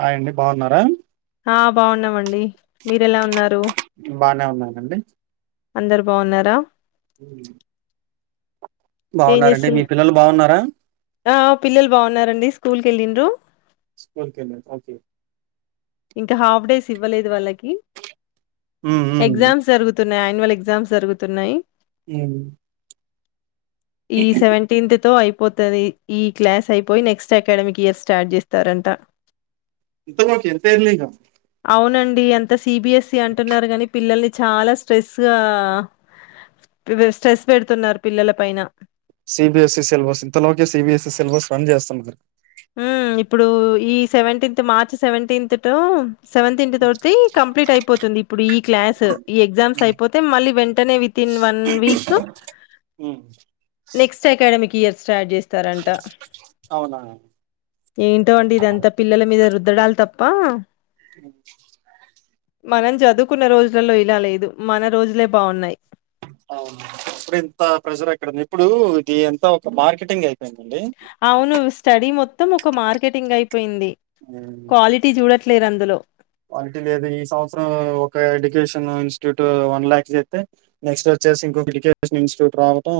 Hi అండి బాగున్నా ఆ ఆ బాగున్నామండి మీర ఎలా ఉన్నారు బానే ఉ న్నానండి అందరు బాగున్నారా ఉమ్. ఏం బాగున్నారండి చేస్తుం మీ పిల్లలు బాగున్నారా ఆ ఆ పిల్లలు బాగున్నారండి స్కూల్కి వెళ్ళిండ్రు స్కూల్కి వెళ్ళారు ఓకే ఇంకా హాఫ్ డేస్ ఇవ్వలేదు వాళ్ళకి ఉమ్, ఉమ్, ఎగ్జామ్స్ జరుగుతు మాన్యువల్ ఎగ్జామ్స్ జరుగుతున్నాయి ఉ ఈ సెవెంటీన్త్ తో ఐ పోతుంది ఈ క్లాస్ అయిపోయి నెక్స్ట్ అకాడమిక్ ఇయర్ స్టార్ట్ చేస్తారంట ఇంతగచ్చే ఇంత ఎర్లీగా అవునండి అంత సె సిబిఎస్సి అంటున్నారు కాని పిల్లల్ని చాలా స్ట్రెస్గా స్ట్రెస్ పెడుతున్నారు పిల్లల పైన సిబిఎస్ఈ సిలబస్ ఇంతలోకే సిబిఎస్ఈ సిలబస్ రన్ చేస్తున్నారు హ్మ్. ఇప్పుడు ఈ సెవెంటీన్త్ మార్చి సెవెంటీన్త్ తో సెవెంత్ ఇట్ తోటి కంప్లీట్ అయిపోతుంది ఇప్పుడు ఈ క్లాసు ఈ ఎగ్జామ్స్ ఉమ్, అయిపోతే మళ్ళీ వె తనేవి తీన్ వన్ వీక్ ఉమ్. నెక్స్ట్ అకాడమిక్ ఇయర్ స్టార్ట్ చేస్తారంట అవునా ఉమ్, ఏంటో అండి ఇది అంతా పిల్లల మీద రుద్ ద్దడాల్ తప్ప మనం చదువుకున్న రోజులలో ఇలా లేదు మన రోజులే బావున్నాయి ఇప్పుడు ఇంత ప్రెషర్ ఏక్కడంది ఇప్పుడు ఇది ఎంత ఒక మార్కెటింగ్ ఏ అవును స్టడి మొత్తం మొత్తం ఒక మార్కెటింగ్ అయిపో పోయింది ఉమ్, క్వాలిటీ చూడట్ లేరందులో క్వాలిటీ లేదు ఈ సంవత్సరం ఒక ఎడ్యుకేషన్ ఇన్స్టిట్యూట్ వన్ ల్యాక్ చెప్తే నెక్స్ట్ వచ్చేసి ఇంకొక ఎడ్యుకేషన్ ఇన్స్టిట్యూట్ రావటం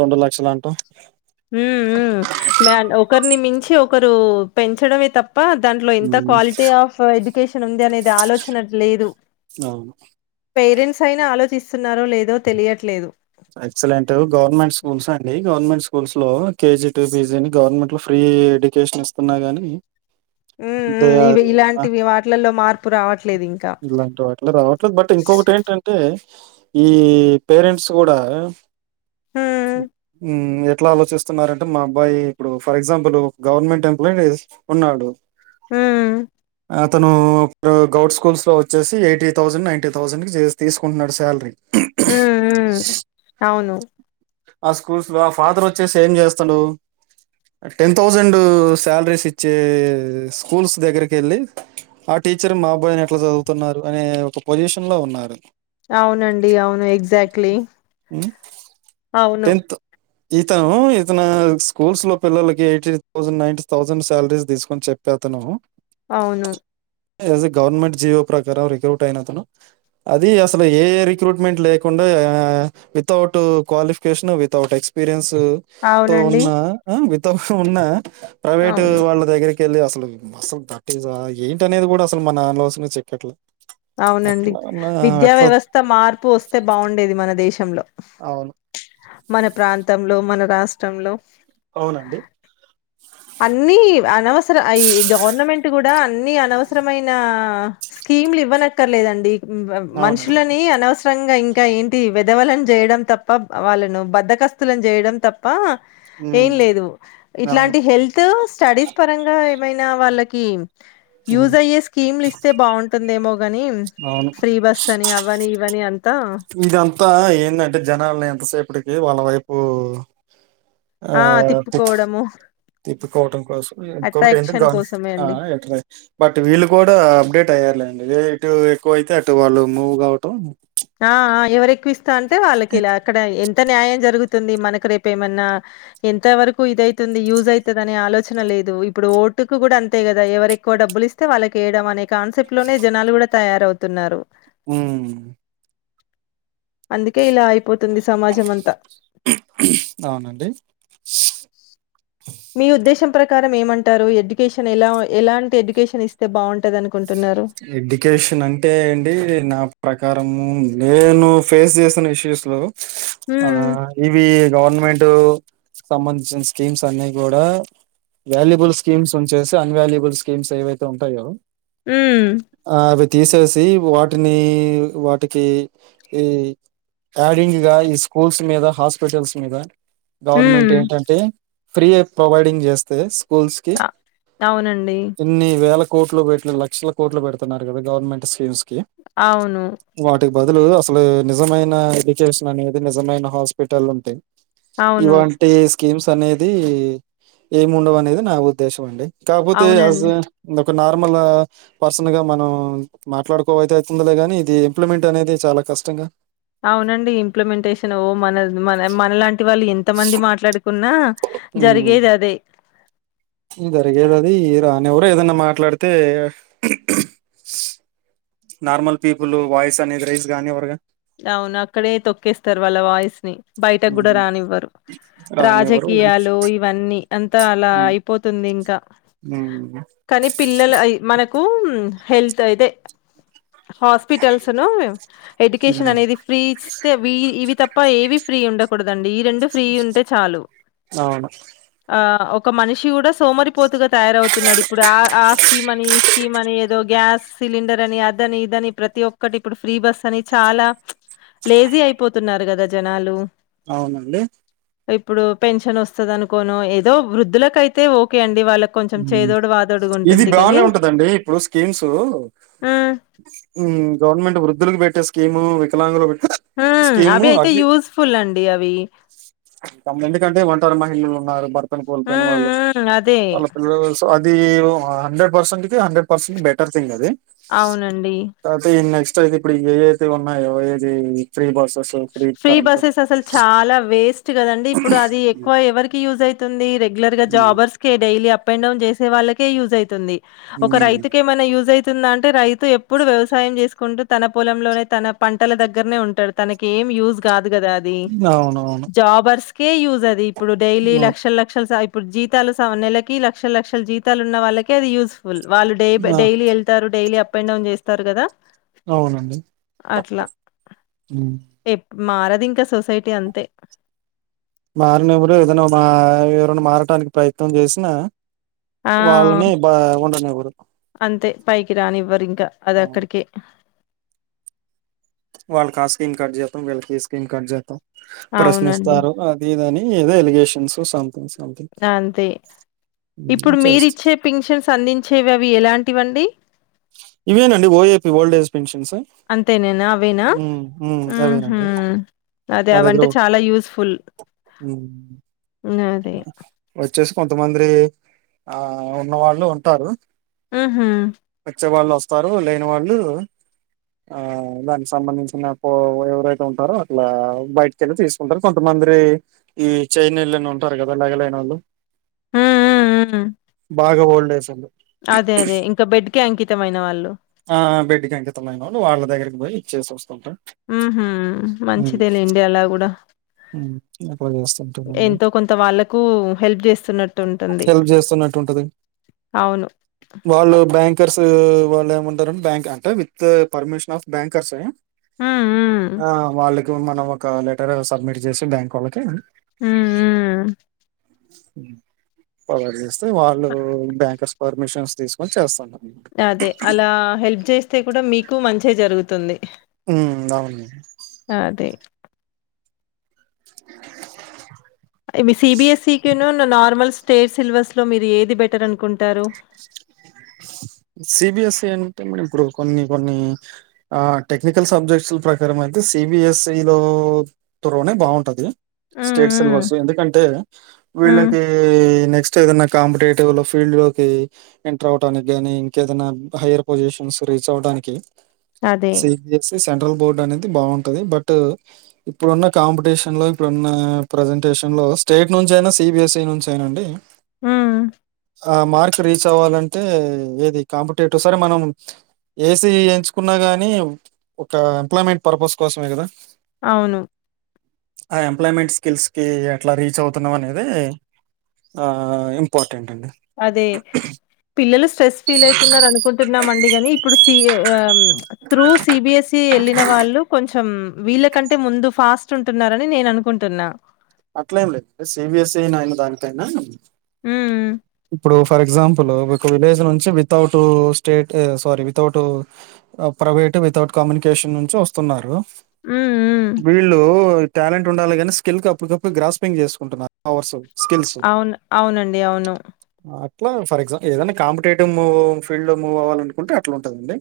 రెండు లక్షలు అంటాం ఉ మ ఒకరిని మించి ఒకరు పెంచడమే తప్ప దాంట్లో ఎంత ఉమ్, క్వాలిటీ ఆఫ్ ఎడ్యుకేషన్ ఉంది అనేది ఆలోచన లేదు అవును పేరెంట్స్ అయినా ఆలోచిస్తున్నారో లేదో తెలియట్లేదు ఎక్సలెంట్ గవర్నమెంట్ స్కూల్స్ అండి గవర్నమెంట్ స్కూల్స్ లో కేజీ టూ పిజీని గవర్నమెంట్ లో ఫ్రీ ఎడ్యుకేషన్ ఇస్తున్నా గాని హ్మ్. హ్మ్. ఇవి ఇలాంటివి వాటిలల్లో మార్పు రావట్లేదింకా. ఇలాంటి వాట్లా రావట్లేదు బట్ ఇంకొకటి ఏంటంటే ఈ పేరెంట్స్ కూడా హ్మ్. ఆ ఎట్లా ఆలోచిస్తున్నారంటే మా అబ్బాయి ఇప్పుడు ఫర్ ఎగ్జాంపుల్ గవర్నమెంట్ ఎంప్లాయీ ఉన్నాడు హ అతను ఇప్పుడు గవర్ంట్ స్కూల్స్ లో వచ్చేసి ఎయిటీ థౌసండ్ నైన్టీ థౌసండ్ కిసి తీసుకుంటున్నాడు శాలరీ అవును ఆ స్కూల్స్ లో ఆ ఫాదర్ వచ్చేసి ఏం చేస్తాడు టెన్ థౌజండ్ శాలరీస్ ఇచ్చే స్కూల్స్ దగ్గరకి వెళ్ళి ఆ టీచర్ మా అబ్బాయిని ఎట్లా చదువుతున్నారు అనే ఒక పొజిషన్ లో ఉన్నారు అవునండి అవును ఎగ్జాక్ట్లీ మ్ అవును ఇతను ఇతను స్కూల్స్ లో పిల్లలకి eighty thousand ninety thousand salaries తీసుకొని చెప్పేతను అవును జ్ గవర్నమెంట్ జియో ప్రకారం రిక్రూట్ అయినతను అది అసలు ఏ రిక్రూట్మెంట్ లేకుండా వితౌట్ క్వాలిఫై [unintelligible] వితౌట్ ఎక్స్పీరియన్స్ తో అవునండి. ఉన్న త ఉన్నా ప్రైవేట్ అవును. వాళ్ళ దగరి పెళ్ళి అసలు అస్సలు దట్జ ఏంటి అనేది కూడా అసలు మన లోస చెక్కెట్లా అవునండి విద్యా వ్యవస్థ మార్పు వస్తే బాగుండేది మన దేశంలో అవును మన ప్రాంతంలో మన రాష్ట్రంలో అవునండి అన్ని అనవసర ఈ గవర్నమెంట్ కూడా అన్ని అనవసరమైన స్కీమ్లు ఇవ్వనక్కర్లేదండి అవునండి. మనుషులని అనవసర ష్టంగా ఇంకా ఏంటి వెధవలను చేయడం తప్ప, వాళ్ళను బద్దకస్తులను చేయడం తప్ప ఏం హ్మ్. లేదు ఇట్లాం అవును. హెల్త్ స్టడీస్ పరంగా మైన వాళ్ళకి హ్మ్. యూజ్ అయ్యే స్కీమ్లు ఇస్తే బాగుంటుందేమో ని అవును. ఫ్రీ బస్స్ అని అవ్వని ఇవ్వని అం త్త అంత ఏందంటే జనాాలని ఎంతసేపటికి వాళ్ళ వైపు ఆ తి తిప్పుకోవటం కోసం ఇంకొకటి ఎంటే అట్రాక్షన్ కోసమే అండి ఎ బట్ వీళ్ళు కూడా అప్డేట్ అయ్యారులేండి అదే ఇటు ఎక్కువైతే అటు వాళ్ళు మూవ్ కావటం ఆ ఎవరి క్కువిస్తా అంటే వాళ్ళకి ఇలా అక్కడ ఎ ఎంత న్యాయం జరుగుతుంది మనకు రేపు ఏమన్నా ఎంత వరకు ఇదవుతుంది, యూజ్ అవుతది అనే ఆలోచన లేదు, ఇప్పుడు ఓటుకు కూడా అంతే కదా ఎవరు ఎక్కువ డబ్బులిస్తే వాళ్ళకేయడం అనే కాన్సెప్ట్ లోనే జనాలు కూడా తయారవుతున్నారు ఉమ్ అందుకే ఇలా అయి అవునండి మీ ఉద్దేశం ప్రకారం ఏమంటారు ఎడ్యుకేషన్ ఎలా ఎలాంటి ఎడ్యుకేషన్ ఇస్తే బాగుంటదని ఎడ్యుకేషన్ అంటే అండి నా ప్రకారం నేను ఫేస్ చేసిన ఇష్యూస్ లో ఆ హ్మ్. ఇవి గవర్నమె ర్నమెంట్ సంబంధించిన స్కీమ్స్ అన్ని కూడా వాల్యుబుల్ స్కీమ్స్ ఉంచేసి అన్వాల్యుబుల్ స్కీమ్స్ ఏవైతే ఉంటాయో ఉమ్ ఆహ్, అవి తీసేసి వాటిని వాటికి ఈ యాడింగ్ గా ఈ స్కూల్స్ మీద హాస్పిటల్స్ మీద గవర్నమెంట్ హ్మ్. ఏంటంటే ఫ్రీ ప్రొవైడింగ్ చేస్తే స్కూల్స్కి అ అవునండి. కొన్ని వేల కోట్లు పెట్లి లక్షల కోట్లు పెడుతున్నారు కదా గవర్నమెంట్ స్కీమ్స్ కి అవును వాటికి బదులు అసలు నిజమైన ఎడ్యుకేషన్ అనేది నిజమైన హాస్పిటల్ ఉంటాయి అవును. ఇవంటి స్కీమ్స్ అనే నేది ఏమి ఉండవు అనేది నా ఉద్దేశం అండి కాకపోతే ఆజ అవునండి. ద ఒక నార్మల్ ఆ పర్సన్ గా మనం మాట్లాడుకో అయితే అయితుందిలే గాని ఇది ఇంప్లిమెంట్ అనేది చాలా కష్టంగా అవునండి ఇంప్లిమెంటేషన్ ఓ మన మన మన లాంటి వాళ్ళు ఎన్ కొంత మంది మాట్లాడుకున్నా ఉ జరిగేదదే. జరిగేది అది ఈ రానివర ఏదన్నా మాట్లాడితే నార్మల్ పీపుల్ వాయిస్ అనేది రైజు గానీ ఇవ్వరిగా అవును అక్కడే తొక్కేస్తారు వాళ్ళ వాయిస్ ని బయటకు గూడా రానివ్వరు రానివ్వరు ఉమ్ రాజకీయాలు ఇవన్నీ అంతా అలా అయిపోతుంది ఇంకా ఉమ్ కానీ పిల్లలు అయి మనకు హెల్త్ అయితే హాస్పిటల్స్ ను కిషన్ ఉమ్ అనేది ఫ్రీ ఇస్తే వీ ఇవ్వి తప్ప ఏ వీ ఫ్రీ ఉండకూడదు అండి ఈ రెండు ఫ్రీ ఉంటే చాలు అవును ఆ ఒక్ ఒక మనిషి కూడా సోమరిపోతుగా తయారవుతున్నాడు ఇప్పుడు ఆ ఆ స్కీమ్ అని ఈ స్కీమ్ అని ఏదో గ్యాస్ సిలిండర్ అని అదని ఇదని ప్రతి ఒక్కటి ఇప్పుడు ఫ్రీ బస్ అని చాలా లేజీ అయిపోతున్నారు గదా జనాలు అవునండి ఇప్పుడు పెన్షన్ వస్తుంది అనుకోను ఏదో వృద్ధులకయితే ఓకే అండి వాళ్ళకి కొంచెం ఉహు చేదోడు వాదోడుగా ఇది ఉంటుంది బాగనే కాని ఉంటదండి ఇప్పుడు స్కీమ్స్ ఉ ఉమ్ గవర్నమెంట్ వృద్ధులకు పెట్ ఇగ స్కీము వికలాంగులకు పెట్ హ అవి అయితే యూస్ ఫుల్ అండి అవి పిల్లలు ఉన్నారు బర్త్ భర్త ను కోల్పోయిన హ్మ్. వాళ్ళు హ్మ్. అదే. వాళ్ళ పిల్లలు స్ అది ఏవో హండ్రెడ్ పర్సెంట్ కి హండ్రెడ్ పర్సెంట్ బెటర్ థింగ్ అది అవునండి కాకపోతే ఈ నెక్స్ట్ అయితే ఇప్పుడు ఏ అయితే ఉన్నాయో ఏ ఏది ఫ్రీ బసెస్ ఫ్రీ బస్సెస్ అసలు చాలా వేస్ట్ గదండి ఇప్పుడు అది ఎక్కువ ఎవరికి యూజ్ అయితుంది రెగ్లర్ ఉమ్. జాబర్స్ కె డైలీ అప్ అప్అండ్ డౌన్ చేసే వాళ్ళకే యూజ్ అయితుంది ఒక రైతుకు ఏమైనా యూజ్ అయి తున్ అంటే రైతు ఎప్పుడు వ్యవసాయం చేసుకుంటూ తన పొలంలోనే తన పంటల దగ్గరనే ఉంటాడు తనకి కేమ్ యూజ్ గాధ్ ఉంది గదా అది అవునవును జాబర్స్ కే యూజ్ అది ఇప్పుడు డైలీ అవు- లక్షల్ లక్షల్ సా ఇప్పుడు జీతాలు నెలకి లక్షల లక్షల జీతాలు ఉన్నవాళ్ళకే అది యూజ్ వాళ్ళు డై ఆ డైలీ వెళ్తారు daily up up and down చేస్తారు కదా అవునండి మారదు ఇంకా సొసైటీ అంతే మారినివ్వరు ఏదైనా మా ఎవరన్నా మారటానికి ప్రయత్నం చేసినా ఆ వాళ్ళని బ ఉండనివ్వరు అంతే పైకి రాని ఇవ్వరు ఇంకా అది అవును అక్కడికే వాళ్ళకా స్కీమ్ కట్ చేతాం వీళ్ళకి ఈ స్కీమ్ కట్ చేద్దాం. అవునండి. ప్రశ్నిస్తారు అది ఇదని ఏదో ఎలిగేషన్స్ సంథింగ్స్ అంతే ఇప్పుడు చేస్తా మీరిచ్చే పిన్షన్స్ అందించేవి అవి ఎలాంటివి అండి. ఇవేనండి ఓఏపి ఓల్డ్ ఏజ్ పెన్షన్స్ అంతే ననా అవేనా ఉమ్, ఉమ్, హుహు అవేనండి అది మా దగ్గర అవంటే చాలా యూస్ పుల్ నదే జస్ట్ కొంతమంద్రి ఆ ఉన్న వాళ్ళు ఉంటారు ఉహూ వచ్చే వాళ్ళు వస్తారు. లేని వాళ్ళు ఆ దానికి సంబంధించిన పో ఎవరైతే ఉంటారో, అట్లా బయటికెళ్ళి తీసుకుంటారు. కొంతమంద్రి ఈ చైన్ లను ఉ ఉంటరు కదా లెగలేనోళ్లు హ్మ్. హ్మ్. బాగాఓల్డ్ ప్రజలు అదే అదే ఇంకా బెడ్ కె అంకిత్ తమైన వాళ్ళు ఆ బెడ్ కే అంకితమైనోళ్లు వాళ్ళ దగ్గరికి పోయి ఇచ్చే వస్తరు. మ్ హు మంచిదే లేండి అలా కూడా ఉమ్, అట్లా చేస్తుంటానండి ఎంతో కొంత వాళ్ళకు హెల్ప్ చేస్తున్నట్టు ఉంటుంది. హెల్ప్ చేస్తున్నట్టు ఉంటది అవును ఓ వాళ్ళేమన్ బ్యాంక్ అంటే విత్ పర్మిషన్ ఆఫ్ బ్యాంక్ అంటే హ్మ్. హ్మ్. ఆ వాళ్ళకి మనం ఒక లెటర్ సబ్మిట్ చేసి బ్యాంక్ వాళ్ళకి హుమ్ ఉ కట్ చేస్ వాళ్ళు బ్యాంకర్స్ పర్మిషన్స్ తీసుకొని చేస్తన అదే అలా హెల్ప్ చేస్తే కూడా మీకు మంచే జరుగుతుంది ఉ అవును అదే ఇవి సిబిఎస్ఈ నార్మల్ స్టేట్ సిలబస్ లో మీరు ఏది బెటర్ అనుకుంటారు సిబిఎస్ఈ అంటే మన ఇప్పుడు కొన్ని కొన్ని ఆ టెక్నికల్ సబ్జెక్ట్స్ల ప్రకారం అయితే సిబిఎస్ఈ లో త్వరనే బాగుంటది హ్మ్. స్టేట్స్ హ్మ్. వచ్చ ఎందుకంటే హ్మ్. వీళ్ళకి నెక్స్ట్ ఏదనా కాంపిటేట్ ఓ ఫీల్ లోకి రావటానికి ఎంటర్ అవటనికి గానీ ఇంకేదైనా హైయర్ పొజిషన్స్ రీచ్ అవడానికి అదే. సవి ప్లస్ సన్ తో బోర్డు అనేది బాగుంటది బట్ ఇప్పుడున్న కాంపిటీషన్ లో ఇప్పుడున్న ప్రజెంటేషన్ లో స్టేట్ నుంచి అయినా సిబిఎస్ఈ నుంచి అయినా అండి హ్మ్. ఆ మర్క్ రీచ్ కావాలంటే ఏది కాంపిటేటివ్ సరే మనం ఏసీ ఎంచుకున్నా గాని ఒక ఎంప్లాయ్మెంట్ పర్పస్ కోసమే కదా అవును. ఆ ఎంప్లాయ్మెంట్ స్కిల్స్ కి ఎట్లా రీచ్ అవుతున్నాం అనేది ఆ ఇంపార్టెంట్ అండి. అదే పిలలు స్ట్రెస్ ఫీల్ అవుతున్నారు అనుకుంటున్నామ అండి కానీ ఇప్పుడు సి త్రూ సిబిఎస్ఈ వెళ్ళిన వాళ్ళు కొంచెం వీళ్ళ కంటే ముందు ఫాస్ట్ ఉంటున్నారని నేను అనుకుంటున్నా అట్లే ఏం లేదు స సిబిఎస్ఈ నాయన దాగితేయినా హ ఇప్పుడు ఫర్ ఎగ్జాంపుల్ ఒక విలేజ్ నుంచి without state sorry without private without communication నుంచి వస్తున్నారు హ్మ్. హ్మ్. వీళ్ళు టాలెంట్ ఉండాలి కాని స్కిల్ క అప్పటికప్పుడు గ్రాస్ పపియింగ్ చేసుకుంటున్నారు ఆవర్స్ అవును అవునండి అవును అట్లా ఫర్ ఎగ్ ఏదైనా కాంపిటేటివ్్ ఫీల్డ్ లో మూవ్ అవ్వాల అనుకుంటే అట్లా ఉంటుందండి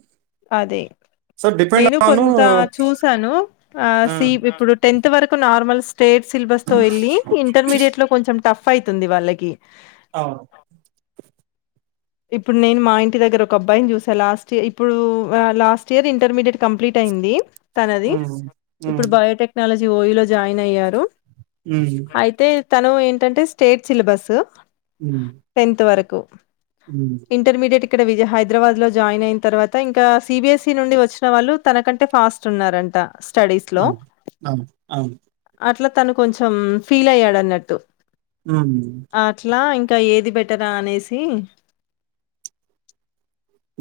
అదే సో డిపెండ్ నేను ఆన్ అవును కొంత చూసాను ఆ సి ఇప్పుడు టెన్త్ వరకు నార్మల్ స్టేట్ సిలబస్ తో వెళ్ళలి ఇంటర్మీడియట్ లో కొంచెం టఫ్ ఫ తుంది వాళ్ళకి అవు ఇప్పుడు నేను మా ఇంటి దగ్గర ఒక అబ్బాయిని చూసాను లాస్ట్ ఇయర్ ఇప్పుడు లాస్ట్ ఇయర్ ఇంటర్మీడియట్ కంప్లీట్ అయింది తనది ఉమ్, ఉమ్, ఇప్పుడు బయోటెక్నాలజీ ఓయ లో జాయిన్ అయ్యారు ఉమ్, అయితే తను ఏంటంటే స్టేట్ సిలబస్ ఉమ్, టెన్త్ వరకు తక్ ఉమ్, ఇంటర్మీడియట్ ఇక్కడ విజయ హైద్రబాద్ లో జాయిన్ అయిన తర్వాత ఇంకా సిబిఎస్ఇ నుండి వచ్చిన వాళ్ళు తనకంటే ఫాస్ట్ ఉన్నారంట స్టడీస్ లో అవ్ అవ్ అవును అట్లా తను కొంచెం ఫీల్ అయ్యాడ్ అన్నట్టు ఉమ్. అ అట్లా ఇంకా ఏది బెటరా అనేసి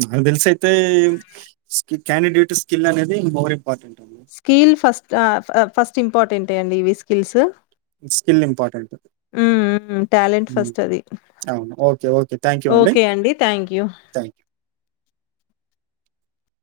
నాకు తెల్సైతే స్కి క్యాండిడేట్ స్కిల్ అనేది ఒవరె స్కీల్ ఫస్ ద ఫ ఫస్ట్ ఇంపాటెంటె అండి ఇవి స్కిల్స్ స్కిల్ ఇంపార్టెంట్, హ్మ్. హ్మ్. టాలెంట్ ఉ ఫస్ట్ అది అవును ఓకే ఓకే థ్యాంక్ యూ అండి okay thank you thank you